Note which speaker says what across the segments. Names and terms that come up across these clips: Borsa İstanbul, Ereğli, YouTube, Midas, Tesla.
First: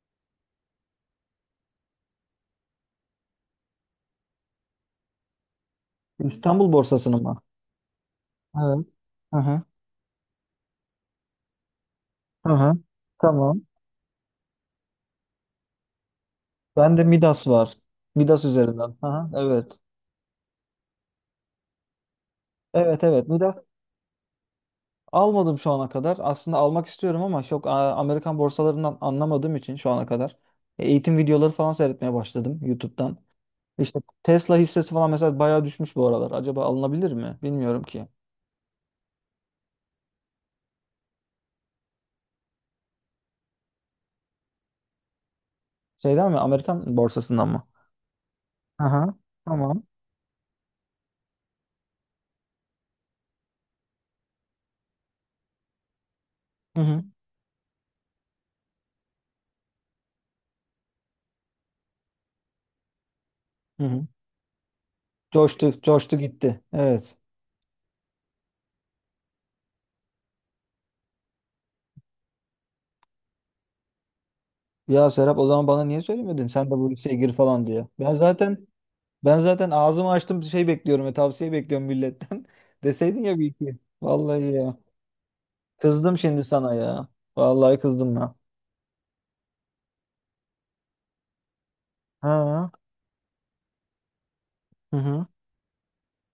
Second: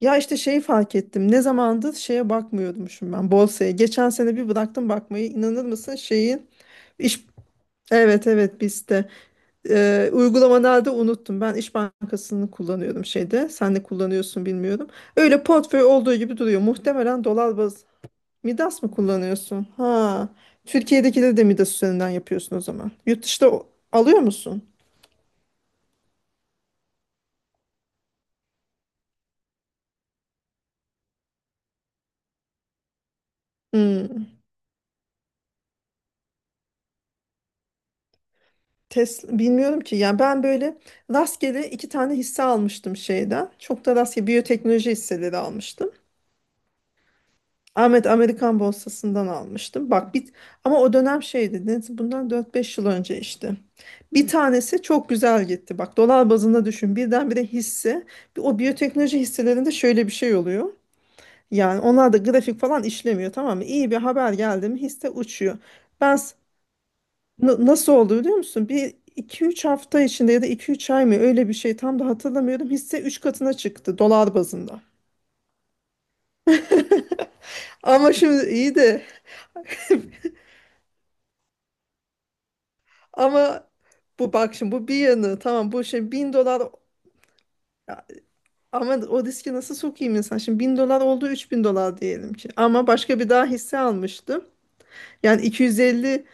Speaker 1: Ya işte şeyi fark ettim. Ne zamandır şeye bakmıyormuşum ben borsaya. Geçen sene bir bıraktım bakmayı. İnanır mısın şeyin.
Speaker 2: İstanbul borsasını
Speaker 1: iş
Speaker 2: mı?
Speaker 1: Evet, evet,
Speaker 2: Evet.
Speaker 1: biz de.
Speaker 2: Hı hı.
Speaker 1: Uygulamalarda unuttum. Ben İş Bankası'nı
Speaker 2: Hı hı.
Speaker 1: kullanıyordum şeyde.
Speaker 2: Tamam.
Speaker 1: Sen ne kullanıyorsun bilmiyorum. Öyle portföy olduğu gibi duruyor.
Speaker 2: Ben de
Speaker 1: Muhtemelen
Speaker 2: Midas
Speaker 1: dolar
Speaker 2: var.
Speaker 1: baz.
Speaker 2: Midas
Speaker 1: Midas mı
Speaker 2: üzerinden. Hı hı.
Speaker 1: kullanıyorsun?
Speaker 2: Evet.
Speaker 1: Ha. Türkiye'dekileri de Midas üzerinden yapıyorsun o zaman.
Speaker 2: Evet,
Speaker 1: Yurt
Speaker 2: evet.
Speaker 1: dışında
Speaker 2: Midas
Speaker 1: alıyor musun?
Speaker 2: almadım şu ana kadar. Aslında almak istiyorum ama çok Amerikan borsalarından anlamadığım için şu ana kadar. Eğitim videoları falan seyretmeye başladım YouTube'dan. İşte
Speaker 1: Hmm.
Speaker 2: Tesla hissesi falan mesela bayağı düşmüş bu aralar. Acaba alınabilir mi? Bilmiyorum ki.
Speaker 1: Tesla bilmiyorum ki, yani ben böyle rastgele iki tane hisse almıştım şeyden. Çok da rastgele biyoteknoloji hisseleri almıştım.
Speaker 2: Şeyden mi? Amerikan borsasından mı?
Speaker 1: Ahmet Amerikan
Speaker 2: Aha,
Speaker 1: borsasından
Speaker 2: tamam.
Speaker 1: almıştım. Bak ama o dönem şeydi. Bundan dört beş yıl önce işte. Bir tanesi çok güzel gitti. Bak dolar bazında
Speaker 2: Hı
Speaker 1: düşün.
Speaker 2: hı.
Speaker 1: Birdenbire hisse. O biyoteknoloji hisselerinde şöyle bir şey oluyor. Yani onlar da grafik falan işlemiyor, tamam mı?
Speaker 2: Hı
Speaker 1: İyi bir
Speaker 2: hı.
Speaker 1: haber geldi mi hisse uçuyor.
Speaker 2: Coştu, coştu
Speaker 1: Ben
Speaker 2: gitti. Evet.
Speaker 1: Nasıl oldu biliyor musun? Bir iki üç hafta içinde ya da iki üç ay mı, öyle bir şey tam da hatırlamıyorum. Hisse 3 katına çıktı dolar bazında.
Speaker 2: Ya Serap, o zaman bana niye söylemedin? Sen de bu liseye gir falan diye.
Speaker 1: Ama
Speaker 2: Ben
Speaker 1: şimdi
Speaker 2: zaten
Speaker 1: iyi de
Speaker 2: ben zaten ağzımı açtım, şey bekliyorum ve tavsiye bekliyorum milletten. Deseydin ya bir
Speaker 1: ama
Speaker 2: iki.
Speaker 1: bu
Speaker 2: Vallahi
Speaker 1: bak şimdi
Speaker 2: ya.
Speaker 1: bu bir yanı tamam bu şey
Speaker 2: Kızdım
Speaker 1: 1000
Speaker 2: şimdi
Speaker 1: dolar,
Speaker 2: sana ya. Vallahi
Speaker 1: ya,
Speaker 2: kızdım ya.
Speaker 1: ama o riski nasıl sokayım insan? Şimdi 1000 dolar oldu 3000 dolar diyelim ki.
Speaker 2: Ha.
Speaker 1: Ama başka bir daha hisse almıştım.
Speaker 2: Hı hı.
Speaker 1: Yani 250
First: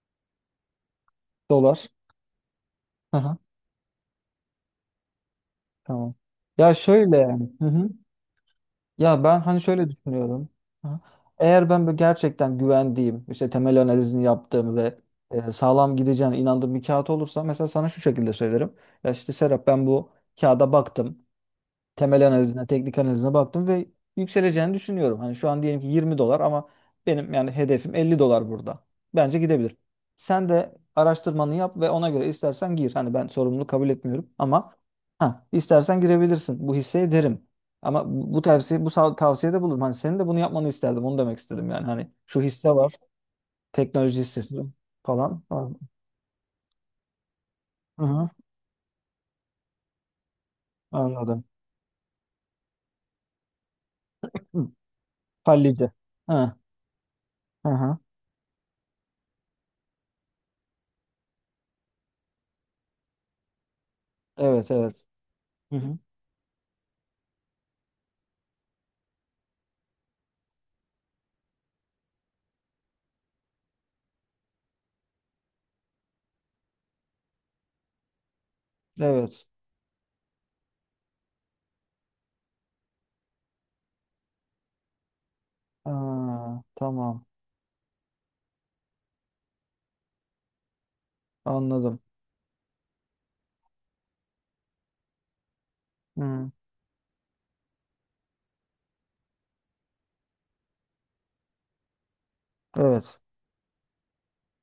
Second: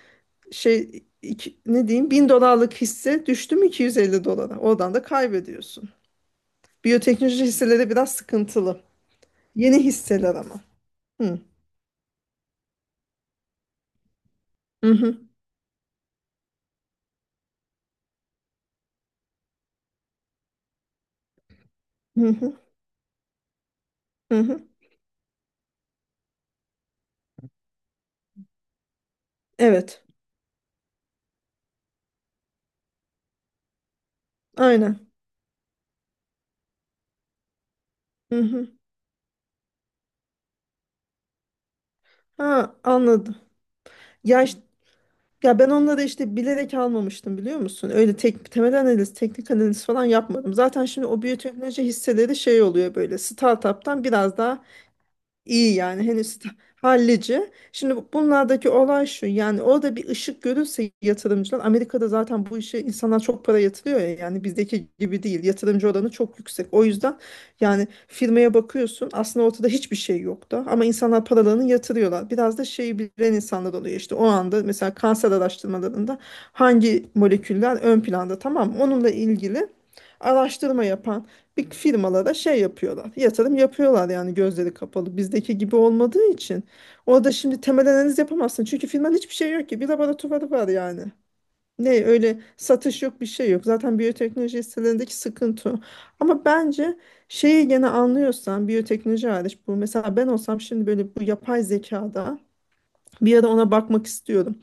Speaker 1: ne
Speaker 2: Dolar.
Speaker 1: diyeyim 1000 dolarlık
Speaker 2: Hı
Speaker 1: hisse
Speaker 2: hı.
Speaker 1: düştü mü 250 dolara. Oradan da kaybediyorsun.
Speaker 2: Tamam. Ya şöyle
Speaker 1: Biyoteknoloji
Speaker 2: yani. Hı hı.
Speaker 1: hisseleri biraz sıkıntılı.
Speaker 2: Ya ben hani
Speaker 1: Yeni
Speaker 2: şöyle
Speaker 1: hisseler
Speaker 2: düşünüyorum.
Speaker 1: ama.
Speaker 2: Hı.
Speaker 1: Hı.
Speaker 2: Eğer ben böyle gerçekten güvendiğim, işte temel analizini yaptığım
Speaker 1: Hı
Speaker 2: ve
Speaker 1: hı.
Speaker 2: sağlam gideceğine inandığım bir kağıt olursa mesela, sana şu şekilde söylerim. Ya işte Serap, ben bu kağıda baktım, temel
Speaker 1: Hı hı.
Speaker 2: analizine, teknik analizine baktım ve
Speaker 1: Hı hı.
Speaker 2: yükseleceğini düşünüyorum. Hani şu an diyelim ki 20 dolar ama benim yani hedefim 50 dolar burada. Bence gidebilir.
Speaker 1: Evet.
Speaker 2: Sen de araştırmanı yap ve ona göre istersen gir. Hani ben sorumluluğu kabul etmiyorum ama
Speaker 1: Aynen.
Speaker 2: ha, istersen girebilirsin. Bu hisseye derim. Ama bu
Speaker 1: Hı
Speaker 2: bu
Speaker 1: hı.
Speaker 2: tavsiye bu sav- tavsiyede bulurum. Hani senin de bunu yapmanı isterdim. Onu demek istedim yani. Hani şu hisse
Speaker 1: Ha,
Speaker 2: var,
Speaker 1: anladım.
Speaker 2: teknoloji
Speaker 1: Ya
Speaker 2: hissesi
Speaker 1: iş-
Speaker 2: falan.
Speaker 1: ya ben
Speaker 2: falan.
Speaker 1: onları işte bilerek almamıştım, biliyor musun?
Speaker 2: Hı
Speaker 1: Öyle
Speaker 2: hı,
Speaker 1: tek temel analiz, teknik analiz falan yapmadım. Zaten şimdi o
Speaker 2: anladım.
Speaker 1: biyoteknoloji hisseleri şey oluyor böyle startup'tan biraz daha
Speaker 2: Hı,
Speaker 1: İyi
Speaker 2: hallice.
Speaker 1: yani henüz
Speaker 2: Ha,
Speaker 1: hallici.
Speaker 2: hı
Speaker 1: Şimdi
Speaker 2: hı.
Speaker 1: bunlardaki olay şu, yani orada bir ışık görürse yatırımcılar Amerika'da zaten bu işe insanlar çok para yatırıyor ya, yani
Speaker 2: Evet,
Speaker 1: bizdeki
Speaker 2: evet.
Speaker 1: gibi değil,
Speaker 2: Hı
Speaker 1: yatırımcı
Speaker 2: hı.
Speaker 1: oranı çok yüksek. O yüzden yani firmaya bakıyorsun aslında ortada hiçbir şey yoktu ama insanlar paralarını yatırıyorlar. Biraz da şeyi bilen insanlar oluyor işte, o anda mesela kanser araştırmalarında hangi moleküller ön planda, tamam mı? Onunla
Speaker 2: Evet.
Speaker 1: ilgili araştırma yapan bir firmalara şey yapıyorlar. Yatırım yapıyorlar yani gözleri kapalı. Bizdeki gibi olmadığı
Speaker 2: Aa,
Speaker 1: için.
Speaker 2: tamam.
Speaker 1: Orada şimdi temel analiz yapamazsın. Çünkü firmanın hiçbir şey yok ki. Bir laboratuvarı var yani.
Speaker 2: Anladım.
Speaker 1: Ne öyle satış yok bir şey yok. Zaten biyoteknoloji hisselerindeki sıkıntı o. Ama
Speaker 2: Hmm,
Speaker 1: bence şeyi gene anlıyorsan biyoteknoloji hariç bu. Mesela ben olsam şimdi böyle bu yapay zekada
Speaker 2: evet.
Speaker 1: bir ara ona bakmak istiyorum,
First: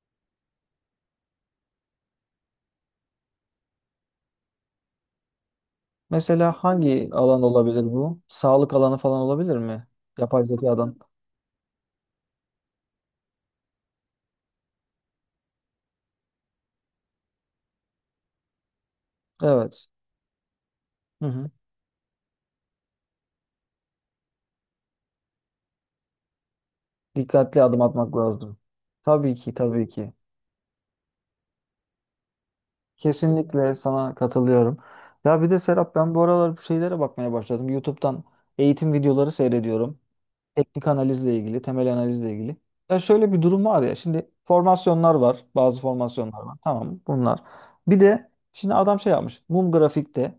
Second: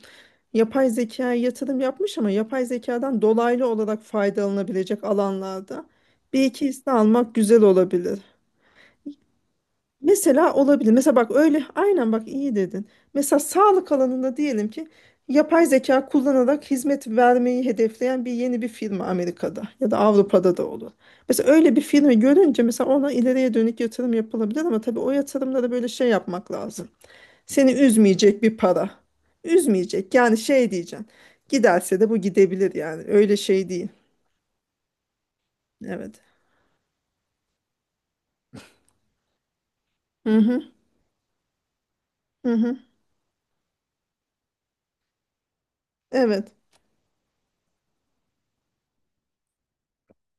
Speaker 1: yapay zekaya yatırım yapmış ama yapay zekadan dolaylı olarak faydalanabilecek alanlarda bir
Speaker 2: Mesela
Speaker 1: iki hisse
Speaker 2: hangi
Speaker 1: almak
Speaker 2: alan
Speaker 1: güzel
Speaker 2: olabilir
Speaker 1: olabilir.
Speaker 2: bu? Sağlık alanı falan olabilir mi? Yapay
Speaker 1: Mesela olabilir.
Speaker 2: zekadan.
Speaker 1: Mesela bak öyle, aynen bak iyi dedin. Mesela sağlık alanında diyelim ki yapay zeka kullanarak hizmet vermeyi hedefleyen bir yeni bir firma Amerika'da
Speaker 2: Evet.
Speaker 1: ya da Avrupa'da da olur.
Speaker 2: Hı hı.
Speaker 1: Mesela öyle bir firma görünce mesela ona ileriye dönük yatırım yapılabilir ama tabii o yatırımda da böyle şey yapmak lazım.
Speaker 2: Dikkatli
Speaker 1: Seni
Speaker 2: adım atmak
Speaker 1: üzmeyecek
Speaker 2: lazım.
Speaker 1: bir para.
Speaker 2: Tabii ki, tabii ki.
Speaker 1: Üzmeyecek. Yani şey diyeceksin. Giderse de bu gidebilir yani. Öyle şey
Speaker 2: Kesinlikle
Speaker 1: değil.
Speaker 2: sana katılıyorum. Ya bir de Serap, ben
Speaker 1: Evet.
Speaker 2: bu aralar bu şeylere bakmaya başladım. YouTube'dan eğitim videoları seyrediyorum.
Speaker 1: Hı hı.
Speaker 2: Teknik analizle ilgili, temel analizle
Speaker 1: Hı
Speaker 2: ilgili.
Speaker 1: hı.
Speaker 2: Ya şöyle bir durum var ya. Şimdi formasyonlar var. Bazı formasyonlar
Speaker 1: Evet.
Speaker 2: var. Tamam, bunlar. Bir de şimdi adam şey yapmış. Mum grafikte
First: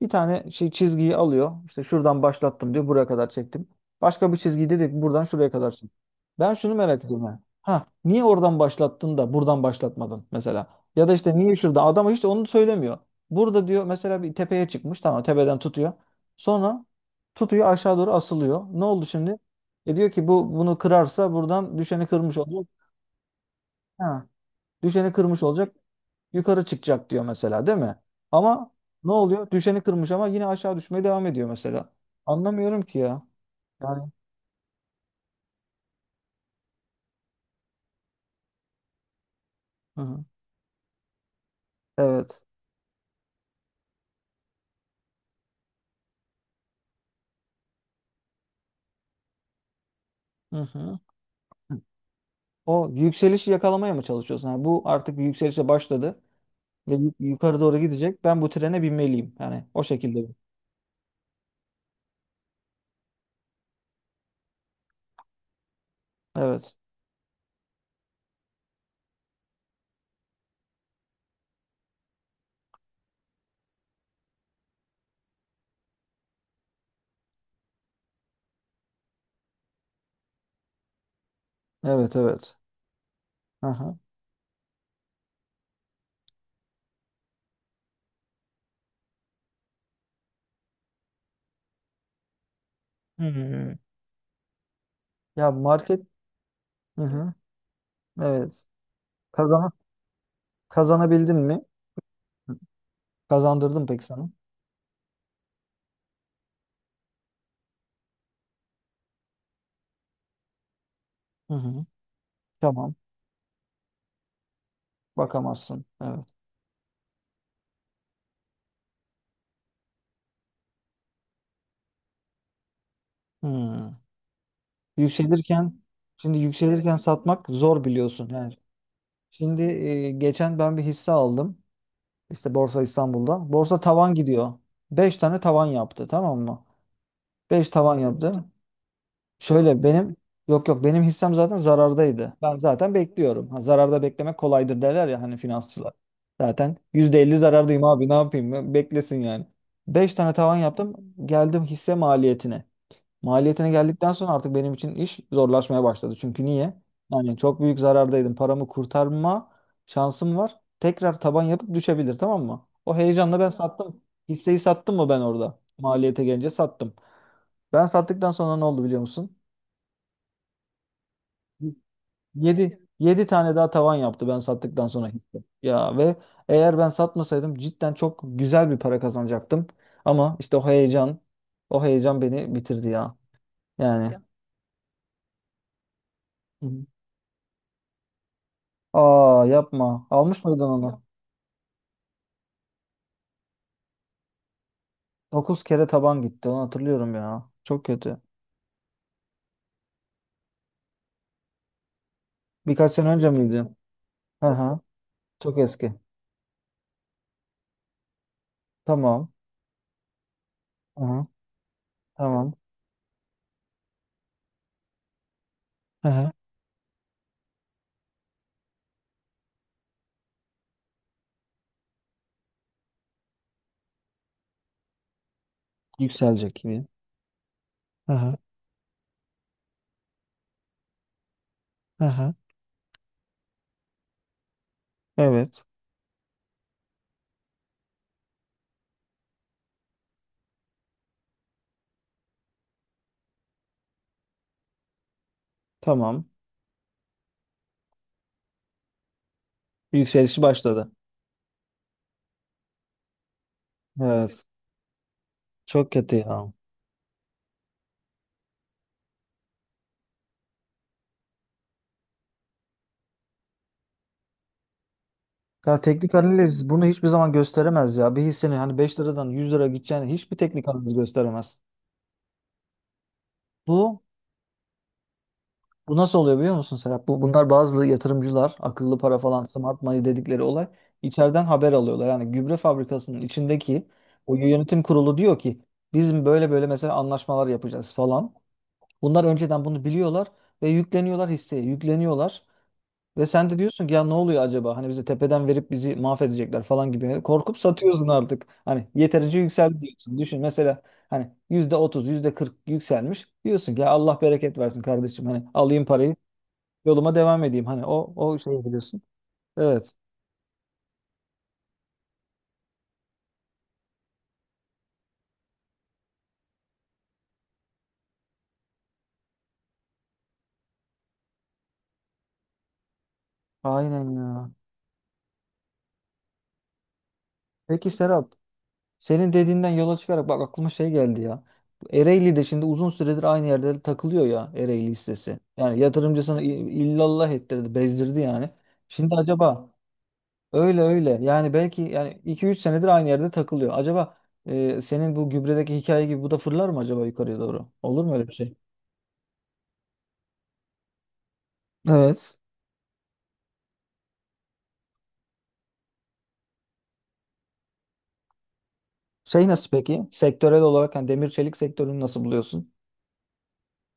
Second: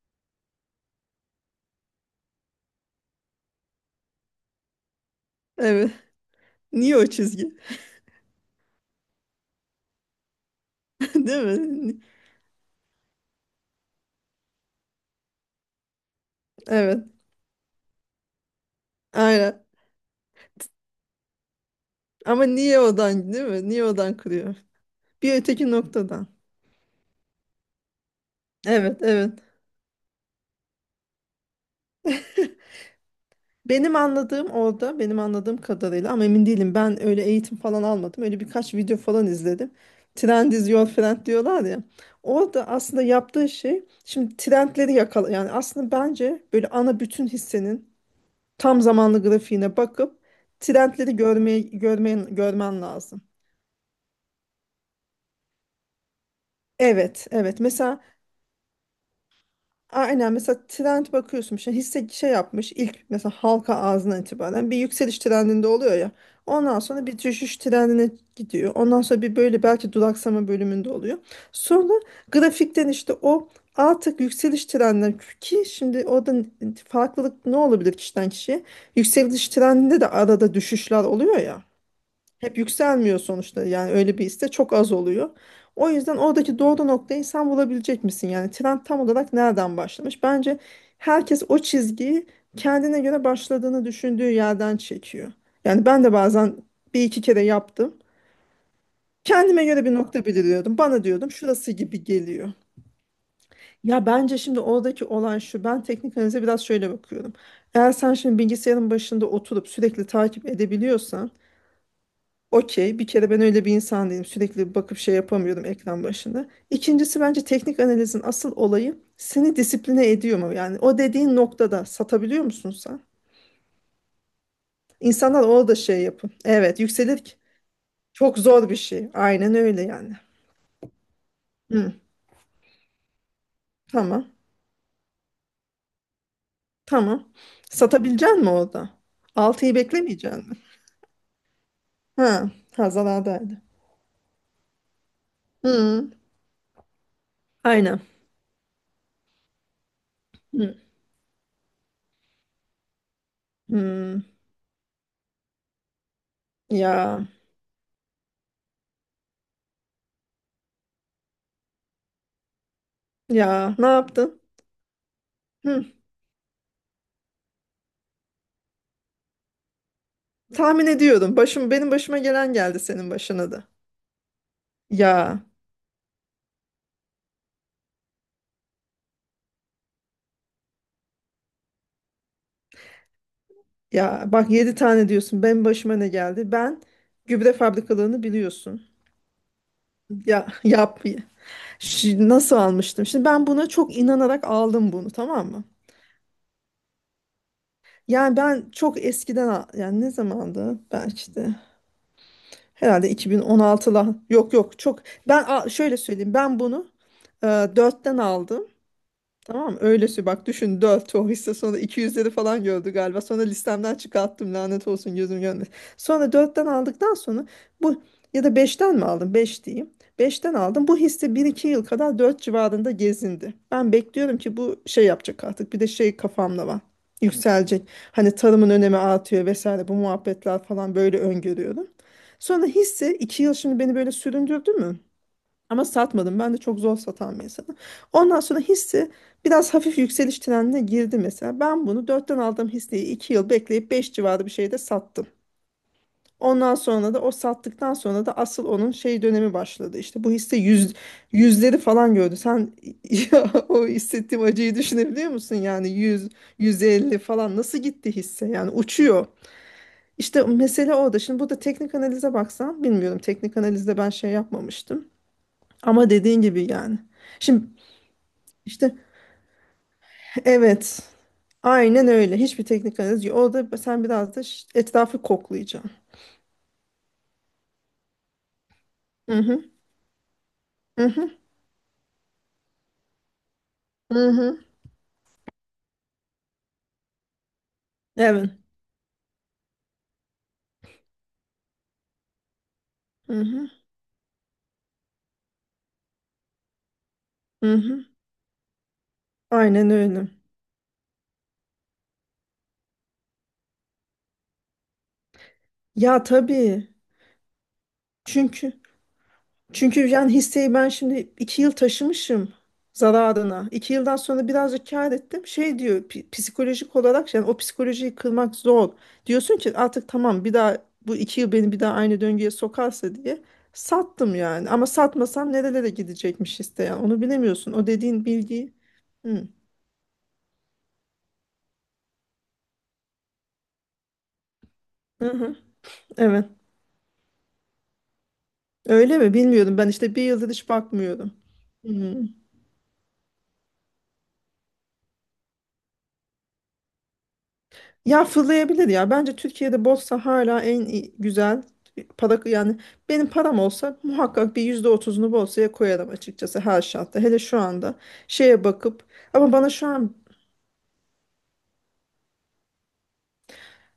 Speaker 2: bir tane şey çizgiyi alıyor. İşte şuradan başlattım diyor. Buraya kadar çektim. Başka bir çizgi, dedik ki buradan şuraya kadar çektim.
Speaker 1: Evet.
Speaker 2: Ben şunu
Speaker 1: Niye
Speaker 2: merak
Speaker 1: o
Speaker 2: ediyorum. Ha,
Speaker 1: çizgi?
Speaker 2: ha, niye oradan başlattın da buradan başlatmadın mesela? Ya da işte
Speaker 1: Değil
Speaker 2: niye şurada?
Speaker 1: mi?
Speaker 2: Adam hiç onu söylemiyor. Burada diyor mesela, bir tepeye çıkmış. Tamam, tepeden tutuyor. Sonra
Speaker 1: Evet.
Speaker 2: tutuyor, aşağı doğru asılıyor. Ne oldu şimdi?
Speaker 1: Aynen.
Speaker 2: E diyor ki bu, bunu kırarsa buradan düşeni kırmış
Speaker 1: Ama
Speaker 2: olacak.
Speaker 1: niye odan değil mi? Niye odan
Speaker 2: Ha,
Speaker 1: kırıyor?
Speaker 2: düşeni
Speaker 1: Bir
Speaker 2: kırmış
Speaker 1: öteki
Speaker 2: olacak,
Speaker 1: noktadan.
Speaker 2: yukarı çıkacak diyor mesela, değil mi? Ama
Speaker 1: Evet,
Speaker 2: ne
Speaker 1: evet.
Speaker 2: oluyor? Düşeni kırmış ama yine aşağı düşmeye devam ediyor mesela. Anlamıyorum ki ya.
Speaker 1: Benim
Speaker 2: Yani
Speaker 1: anladığım orada, benim anladığım kadarıyla ama emin değilim, ben öyle eğitim falan almadım. Öyle birkaç video falan izledim.
Speaker 2: hı hı.
Speaker 1: Trend is your friend diyorlar ya.
Speaker 2: Evet.
Speaker 1: Orada aslında yaptığı şey şimdi trendleri yakala, yani aslında bence böyle ana bütün hissenin tam zamanlı grafiğine bakıp
Speaker 2: Hı hı.
Speaker 1: trendleri görmeye görmen görmen
Speaker 2: O
Speaker 1: lazım.
Speaker 2: yükselişi yakalamaya mı çalışıyorsun? Yani bu artık bir yükselişe başladı ve
Speaker 1: Evet,
Speaker 2: yukarı
Speaker 1: evet.
Speaker 2: doğru
Speaker 1: Mesela
Speaker 2: gidecek. Ben bu trene binmeliyim. Yani o şekilde.
Speaker 1: aynen mesela trend bakıyorsun işte hisse şey yapmış ilk mesela halka ağzına itibaren bir yükseliş trendinde oluyor ya,
Speaker 2: Evet.
Speaker 1: ondan sonra bir düşüş trendine gidiyor, ondan sonra bir böyle belki duraksama bölümünde oluyor, sonra grafikten işte o artık yükseliş trendine, ki şimdi orada farklılık ne olabilir kişiden kişiye, yükseliş trendinde de arada düşüşler oluyor ya,
Speaker 2: Evet, evet.
Speaker 1: hep yükselmiyor sonuçta
Speaker 2: Hı
Speaker 1: yani
Speaker 2: hı.
Speaker 1: öyle bir iste çok az oluyor. O yüzden oradaki doğru noktayı sen bulabilecek misin? Yani trend tam olarak nereden başlamış? Bence herkes o çizgiyi kendine göre
Speaker 2: Hmm.
Speaker 1: başladığını düşündüğü yerden çekiyor.
Speaker 2: Ya
Speaker 1: Yani ben
Speaker 2: market,
Speaker 1: de bazen bir
Speaker 2: hı
Speaker 1: iki
Speaker 2: hı.
Speaker 1: kere yaptım.
Speaker 2: Evet.
Speaker 1: Kendime
Speaker 2: Kazana
Speaker 1: göre bir nokta belirliyordum. Bana diyordum
Speaker 2: kazanabildin mi?
Speaker 1: şurası gibi geliyor.
Speaker 2: Kazandırdım peki
Speaker 1: Ya
Speaker 2: sana.
Speaker 1: bence şimdi oradaki olan şu. Ben teknik analize biraz şöyle bakıyorum. Eğer sen şimdi bilgisayarın başında oturup sürekli takip edebiliyorsan
Speaker 2: Hı hı. Tamam.
Speaker 1: okey, bir kere ben öyle bir insan değilim. Sürekli bakıp şey yapamıyorum
Speaker 2: Bakamazsın.
Speaker 1: ekran
Speaker 2: Evet.
Speaker 1: başında. İkincisi, bence teknik analizin asıl olayı seni disipline ediyor mu? Yani o dediğin noktada satabiliyor musun sen?
Speaker 2: Hı.
Speaker 1: İnsanlar orada
Speaker 2: Yükselirken,
Speaker 1: şey yapın.
Speaker 2: şimdi
Speaker 1: Evet,
Speaker 2: yükselirken
Speaker 1: yükselir ki.
Speaker 2: satmak zor, biliyorsun
Speaker 1: Çok
Speaker 2: yani.
Speaker 1: zor bir şey. Aynen
Speaker 2: Şimdi
Speaker 1: öyle yani.
Speaker 2: geçen ben bir hisse aldım.
Speaker 1: Hı,
Speaker 2: İşte Borsa İstanbul'da. Borsa tavan
Speaker 1: tamam.
Speaker 2: gidiyor. 5 tane tavan yaptı, tamam mı?
Speaker 1: Tamam.
Speaker 2: 5 tavan
Speaker 1: Satabilecek
Speaker 2: yaptı.
Speaker 1: misin orada? Altıyı
Speaker 2: Şöyle benim,
Speaker 1: beklemeyecek misin?
Speaker 2: yok yok, benim hissem zaten zarardaydı.
Speaker 1: Ha,
Speaker 2: Ben
Speaker 1: ha
Speaker 2: zaten bekliyorum. Ha,
Speaker 1: zarardaydı.
Speaker 2: zararda beklemek kolaydır derler ya hani, finansçılar.
Speaker 1: Hı,
Speaker 2: Zaten %50 zarardayım
Speaker 1: aynen.
Speaker 2: abi, ne yapayım? Beklesin yani. 5 tane tavan
Speaker 1: Hı,
Speaker 2: yaptım. Geldim hisse maliyetine. Maliyetine geldikten
Speaker 1: hı.
Speaker 2: sonra artık benim için iş zorlaşmaya başladı. Çünkü niye?
Speaker 1: Ya,
Speaker 2: Yani çok büyük zarardaydım. Paramı kurtarma şansım var. Tekrar taban yapıp düşebilir, tamam mı? O heyecanla ben
Speaker 1: ya ne
Speaker 2: sattım.
Speaker 1: yaptın?
Speaker 2: Hisseyi sattım mı ben orada?
Speaker 1: Hı.
Speaker 2: Maliyete gelince sattım. Ben sattıktan sonra ne oldu biliyor musun?
Speaker 1: Tahmin ediyorum. Başım benim başıma gelen
Speaker 2: Yedi
Speaker 1: geldi senin
Speaker 2: yedi
Speaker 1: başına
Speaker 2: tane
Speaker 1: da.
Speaker 2: daha tavan yaptı ben sattıktan sonra hisse.
Speaker 1: Ya
Speaker 2: Ya ve eğer ben satmasaydım, cidden çok güzel bir para kazanacaktım. Ama işte o heyecan, o heyecan beni bitirdi ya. Yani.
Speaker 1: ya bak 7 tane diyorsun. Benim başıma ne geldi? Ben
Speaker 2: Hı.
Speaker 1: gübre fabrikalarını biliyorsun.
Speaker 2: Aa, yapma. Almış
Speaker 1: Ya
Speaker 2: mıydın
Speaker 1: yap.
Speaker 2: onu?
Speaker 1: Nasıl almıştım? Şimdi ben buna çok inanarak aldım bunu, tamam
Speaker 2: 9
Speaker 1: mı?
Speaker 2: kere taban gitti. Onu hatırlıyorum ya. Çok kötü.
Speaker 1: Yani ben çok eskiden yani ne zamandı? Belki de
Speaker 2: Birkaç sene
Speaker 1: herhalde
Speaker 2: önce miydi?
Speaker 1: 2016'la.
Speaker 2: Hı
Speaker 1: Yok
Speaker 2: hı.
Speaker 1: yok çok. Ben
Speaker 2: Çok eski.
Speaker 1: şöyle söyleyeyim. Ben bunu e, 4'ten aldım.
Speaker 2: Tamam.
Speaker 1: Tamam, öylesi bak düşün
Speaker 2: Hı
Speaker 1: dört
Speaker 2: hı.
Speaker 1: o hisse sonra iki yüzleri
Speaker 2: Tamam.
Speaker 1: falan gördü galiba. Sonra listemden çıkarttım, lanet olsun, gözüm görmedi.
Speaker 2: Hı hı.
Speaker 1: Sonra dörtten aldıktan sonra bu, ya da beşten mi aldım, 5 diyeyim. Beşten aldım bu hisse bir iki yıl kadar 4 civarında gezindi. Ben bekliyorum ki bu şey yapacak artık, bir de şey
Speaker 2: Yükselecek
Speaker 1: kafamda var,
Speaker 2: gibi.
Speaker 1: yükselecek.
Speaker 2: Hı
Speaker 1: Hani
Speaker 2: hı.
Speaker 1: tarımın önemi artıyor vesaire bu muhabbetler falan böyle öngörüyorum.
Speaker 2: Hı hı.
Speaker 1: Sonra hisse 2 yıl şimdi beni böyle süründürdü mü?
Speaker 2: Evet.
Speaker 1: Ama satmadım. Ben de çok zor satan bir insanım. Ondan sonra hisse biraz hafif yükseliş trendine girdi mesela. Ben bunu dörtten aldığım hisseyi 2 yıl bekleyip 5 civarı bir şeyde sattım.
Speaker 2: Tamam.
Speaker 1: Ondan sonra da o sattıktan sonra da asıl onun şey dönemi başladı. İşte bu
Speaker 2: Yükselişi
Speaker 1: hisse
Speaker 2: başladı.
Speaker 1: yüz, yüzleri falan gördü. Sen ya, o
Speaker 2: Evet.
Speaker 1: hissettiğim acıyı düşünebiliyor musun? Yani
Speaker 2: Çok kötü
Speaker 1: 100
Speaker 2: ya.
Speaker 1: 150 falan nasıl gitti hisse? Yani uçuyor. İşte mesele orada. Şimdi burada teknik analize baksan bilmiyorum. Teknik analizde ben şey yapmamıştım.
Speaker 2: Ya
Speaker 1: Ama
Speaker 2: teknik
Speaker 1: dediğin gibi
Speaker 2: analiz bunu
Speaker 1: yani.
Speaker 2: hiçbir zaman
Speaker 1: Şimdi
Speaker 2: gösteremez ya. Bir hisseni hani
Speaker 1: işte
Speaker 2: 5 liradan 100 lira gideceğini hiçbir teknik analiz
Speaker 1: evet.
Speaker 2: gösteremez.
Speaker 1: Aynen öyle. Hiçbir teknik analiz yok. O da
Speaker 2: Bu
Speaker 1: sen biraz da etrafı koklayacaksın.
Speaker 2: Bu nasıl oluyor biliyor musun Serap? Bunlar bazı yatırımcılar, akıllı para
Speaker 1: Hı
Speaker 2: falan,
Speaker 1: hı.
Speaker 2: smart money dedikleri olay,
Speaker 1: Hı hı.
Speaker 2: içeriden haber alıyorlar. Yani gübre fabrikasının içindeki
Speaker 1: Hı
Speaker 2: o
Speaker 1: hı.
Speaker 2: yönetim kurulu diyor ki bizim böyle böyle, mesela, anlaşmalar yapacağız falan.
Speaker 1: Evet.
Speaker 2: Bunlar önceden bunu biliyorlar ve yükleniyorlar hisseye, yükleniyorlar. Ve
Speaker 1: Hı
Speaker 2: sen de
Speaker 1: hı.
Speaker 2: diyorsun ki ya, ne oluyor acaba? Hani bize tepeden verip bizi mahvedecekler falan gibi. Hani korkup
Speaker 1: Hı hı.
Speaker 2: satıyorsun artık. Hani yeterince yükseldi
Speaker 1: Aynen
Speaker 2: diyorsun.
Speaker 1: öyle.
Speaker 2: Düşün mesela, hani %30 yüzde kırk yükselmiş. Diyorsun ki ya, Allah bereket versin kardeşim. Hani alayım parayı,
Speaker 1: Ya tabii.
Speaker 2: yoluma devam edeyim. Hani o şeyi
Speaker 1: Çünkü
Speaker 2: biliyorsun. Evet.
Speaker 1: Çünkü yani hisseyi ben şimdi 2 yıl taşımışım zararına. 2 yıldan sonra birazcık kâr ettim. Şey diyor psikolojik olarak, yani o psikolojiyi kırmak zor. Diyorsun ki artık tamam, bir daha bu 2 yıl beni bir daha aynı döngüye sokarsa diye
Speaker 2: Aynen
Speaker 1: sattım
Speaker 2: ya.
Speaker 1: yani. Ama satmasam nerelere gidecekmiş hisse yani, onu bilemiyorsun. O
Speaker 2: Peki
Speaker 1: dediğin
Speaker 2: Serap,
Speaker 1: bilgiyi.
Speaker 2: senin
Speaker 1: Hı.
Speaker 2: dediğinden yola çıkarak bak, aklıma şey geldi ya. Bu Ereğli'de şimdi uzun süredir aynı yerde takılıyor ya, Ereğli
Speaker 1: Hı
Speaker 2: hissesi.
Speaker 1: hı.
Speaker 2: Yani yatırımcısını
Speaker 1: Evet.
Speaker 2: illallah ettirdi, bezdirdi yani. Şimdi
Speaker 1: Öyle mi?
Speaker 2: acaba,
Speaker 1: Bilmiyorum. Ben işte 1 yıldır hiç
Speaker 2: öyle öyle
Speaker 1: bakmıyorum.
Speaker 2: yani belki,
Speaker 1: Hı.
Speaker 2: yani iki üç senedir aynı yerde takılıyor. Acaba senin bu gübredeki hikaye gibi bu da fırlar mı acaba yukarıya doğru? Olur mu
Speaker 1: Ya
Speaker 2: öyle bir şey?
Speaker 1: fırlayabilir ya. Bence Türkiye'de borsa hala en güzel
Speaker 2: Evet.
Speaker 1: para, yani benim param olsa muhakkak bir %30'unu borsaya koyarım açıkçası her şartta. Hele şu anda şeye bakıp
Speaker 2: Şey
Speaker 1: ama
Speaker 2: nasıl
Speaker 1: bana şu
Speaker 2: peki?
Speaker 1: an,
Speaker 2: Sektörel olarak hani demir çelik sektörünü nasıl buluyorsun?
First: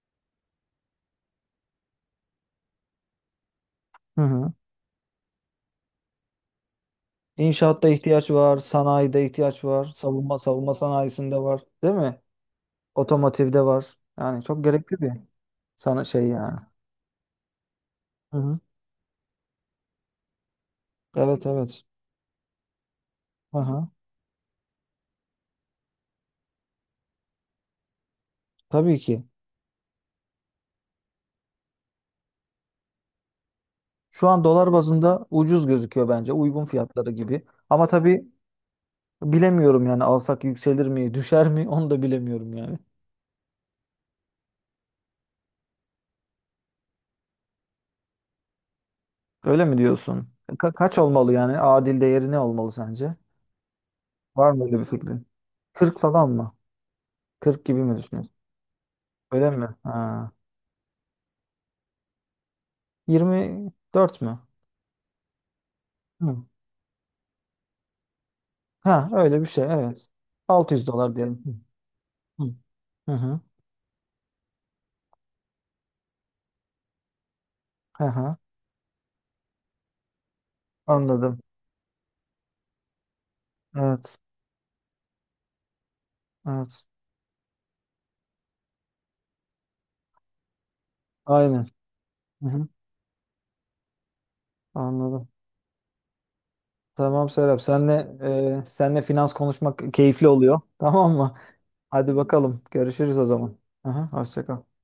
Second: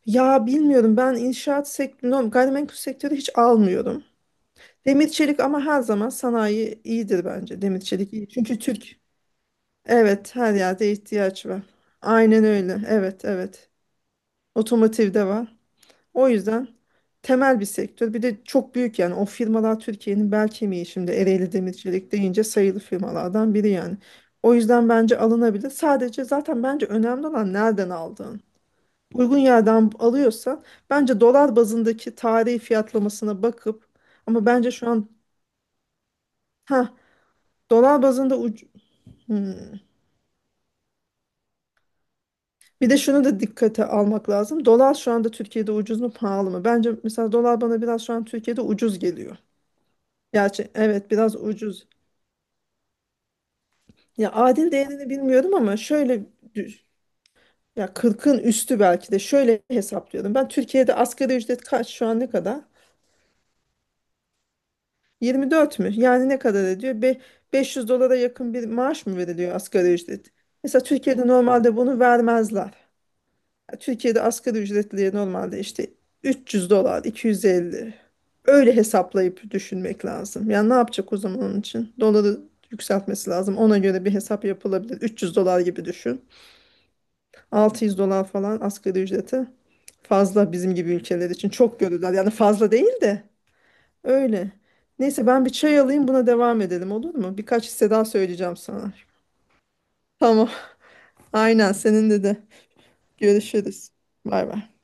Speaker 1: ya bilmiyorum, ben inşaat sektörü, gayrimenkul sektörü hiç almıyorum.
Speaker 2: Hı hı.
Speaker 1: Demir çelik ama, her zaman sanayi iyidir bence. Demir
Speaker 2: İnşaatta
Speaker 1: çelik iyi.
Speaker 2: ihtiyaç var,
Speaker 1: Çünkü Türk,
Speaker 2: sanayide ihtiyaç var,
Speaker 1: evet,
Speaker 2: savunma
Speaker 1: her
Speaker 2: savunma
Speaker 1: yerde
Speaker 2: sanayisinde
Speaker 1: ihtiyaç
Speaker 2: var,
Speaker 1: var.
Speaker 2: değil mi?
Speaker 1: Aynen öyle. Evet,
Speaker 2: Otomotivde
Speaker 1: evet.
Speaker 2: var. Yani çok gerekli bir,
Speaker 1: Otomotivde var.
Speaker 2: sana şey
Speaker 1: O
Speaker 2: yani.
Speaker 1: yüzden temel bir sektör. Bir de
Speaker 2: Hı hı.
Speaker 1: çok büyük, yani o firmalar Türkiye'nin bel kemiği, şimdi
Speaker 2: Evet,
Speaker 1: Ereğli
Speaker 2: evet.
Speaker 1: Demircilik deyince sayılı firmalardan biri
Speaker 2: Aha.
Speaker 1: yani. O yüzden bence alınabilir. Sadece zaten bence önemli olan nereden aldığın.
Speaker 2: Tabii ki.
Speaker 1: Uygun yerden alıyorsan bence dolar bazındaki tarihi fiyatlamasına bakıp
Speaker 2: Şu an
Speaker 1: ama bence
Speaker 2: dolar
Speaker 1: şu an,
Speaker 2: bazında ucuz gözüküyor bence. Uygun
Speaker 1: ha,
Speaker 2: fiyatları gibi. Ama
Speaker 1: dolar
Speaker 2: tabii
Speaker 1: bazında Hmm.
Speaker 2: bilemiyorum yani, alsak yükselir mi, düşer mi, onu da bilemiyorum yani.
Speaker 1: Bir de şunu da dikkate almak lazım. Dolar şu anda Türkiye'de ucuz mu pahalı mı? Bence mesela dolar bana biraz şu an Türkiye'de ucuz geliyor.
Speaker 2: Öyle mi diyorsun?
Speaker 1: Gerçi
Speaker 2: Kaç
Speaker 1: evet
Speaker 2: olmalı
Speaker 1: biraz
Speaker 2: yani?
Speaker 1: ucuz,
Speaker 2: Adil değeri ne olmalı sence?
Speaker 1: ya
Speaker 2: Var mı
Speaker 1: adil
Speaker 2: öyle bir
Speaker 1: değerini
Speaker 2: fikrin?
Speaker 1: bilmiyorum ama
Speaker 2: 40
Speaker 1: şöyle
Speaker 2: falan mı?
Speaker 1: dü-
Speaker 2: 40 gibi
Speaker 1: ya
Speaker 2: mi düşünüyorsun?
Speaker 1: 40'ın üstü belki de
Speaker 2: Öyle
Speaker 1: şöyle
Speaker 2: mi? Ha.
Speaker 1: hesaplıyordum. Ben Türkiye'de asgari ücret kaç şu an, ne kadar?
Speaker 2: 24 mü?
Speaker 1: 24 mü? Yani
Speaker 2: Hı.
Speaker 1: ne kadar ediyor? 500 dolara yakın bir maaş
Speaker 2: Ha,
Speaker 1: mı
Speaker 2: öyle bir
Speaker 1: veriliyor
Speaker 2: şey,
Speaker 1: asgari
Speaker 2: evet.
Speaker 1: ücret?
Speaker 2: altı
Speaker 1: Mesela
Speaker 2: yüz dolar
Speaker 1: Türkiye'de
Speaker 2: diyelim.
Speaker 1: normalde bunu
Speaker 2: Hı.
Speaker 1: vermezler.
Speaker 2: Hı hı.
Speaker 1: Ya Türkiye'de asgari ücretliye normalde işte 300 dolar, 250.
Speaker 2: Hı hı.
Speaker 1: Öyle hesaplayıp düşünmek lazım. Yani ne yapacak o
Speaker 2: Anladım.
Speaker 1: zaman onun için? Doları yükseltmesi lazım. Ona göre bir
Speaker 2: Evet.
Speaker 1: hesap yapılabilir. 300 dolar gibi düşün.
Speaker 2: Evet.
Speaker 1: 600 dolar falan asgari ücreti. Fazla bizim gibi ülkeler için.
Speaker 2: Aynen.
Speaker 1: Çok görürler. Yani
Speaker 2: Hı hı.
Speaker 1: fazla değil de, öyle.
Speaker 2: Anladım.
Speaker 1: Neyse ben bir çay alayım, buna devam edelim, olur
Speaker 2: Tamam
Speaker 1: mu?
Speaker 2: Serap.
Speaker 1: Birkaç hisse
Speaker 2: Senle
Speaker 1: daha söyleyeceğim
Speaker 2: e,
Speaker 1: sana.
Speaker 2: senle finans konuşmak keyifli
Speaker 1: Tamam.
Speaker 2: oluyor. Tamam mı?
Speaker 1: Aynen
Speaker 2: Hadi
Speaker 1: seninle de.
Speaker 2: bakalım. Görüşürüz o zaman.
Speaker 1: Görüşürüz.
Speaker 2: Hı hı. Hoşça
Speaker 1: Bay
Speaker 2: kal.
Speaker 1: bay.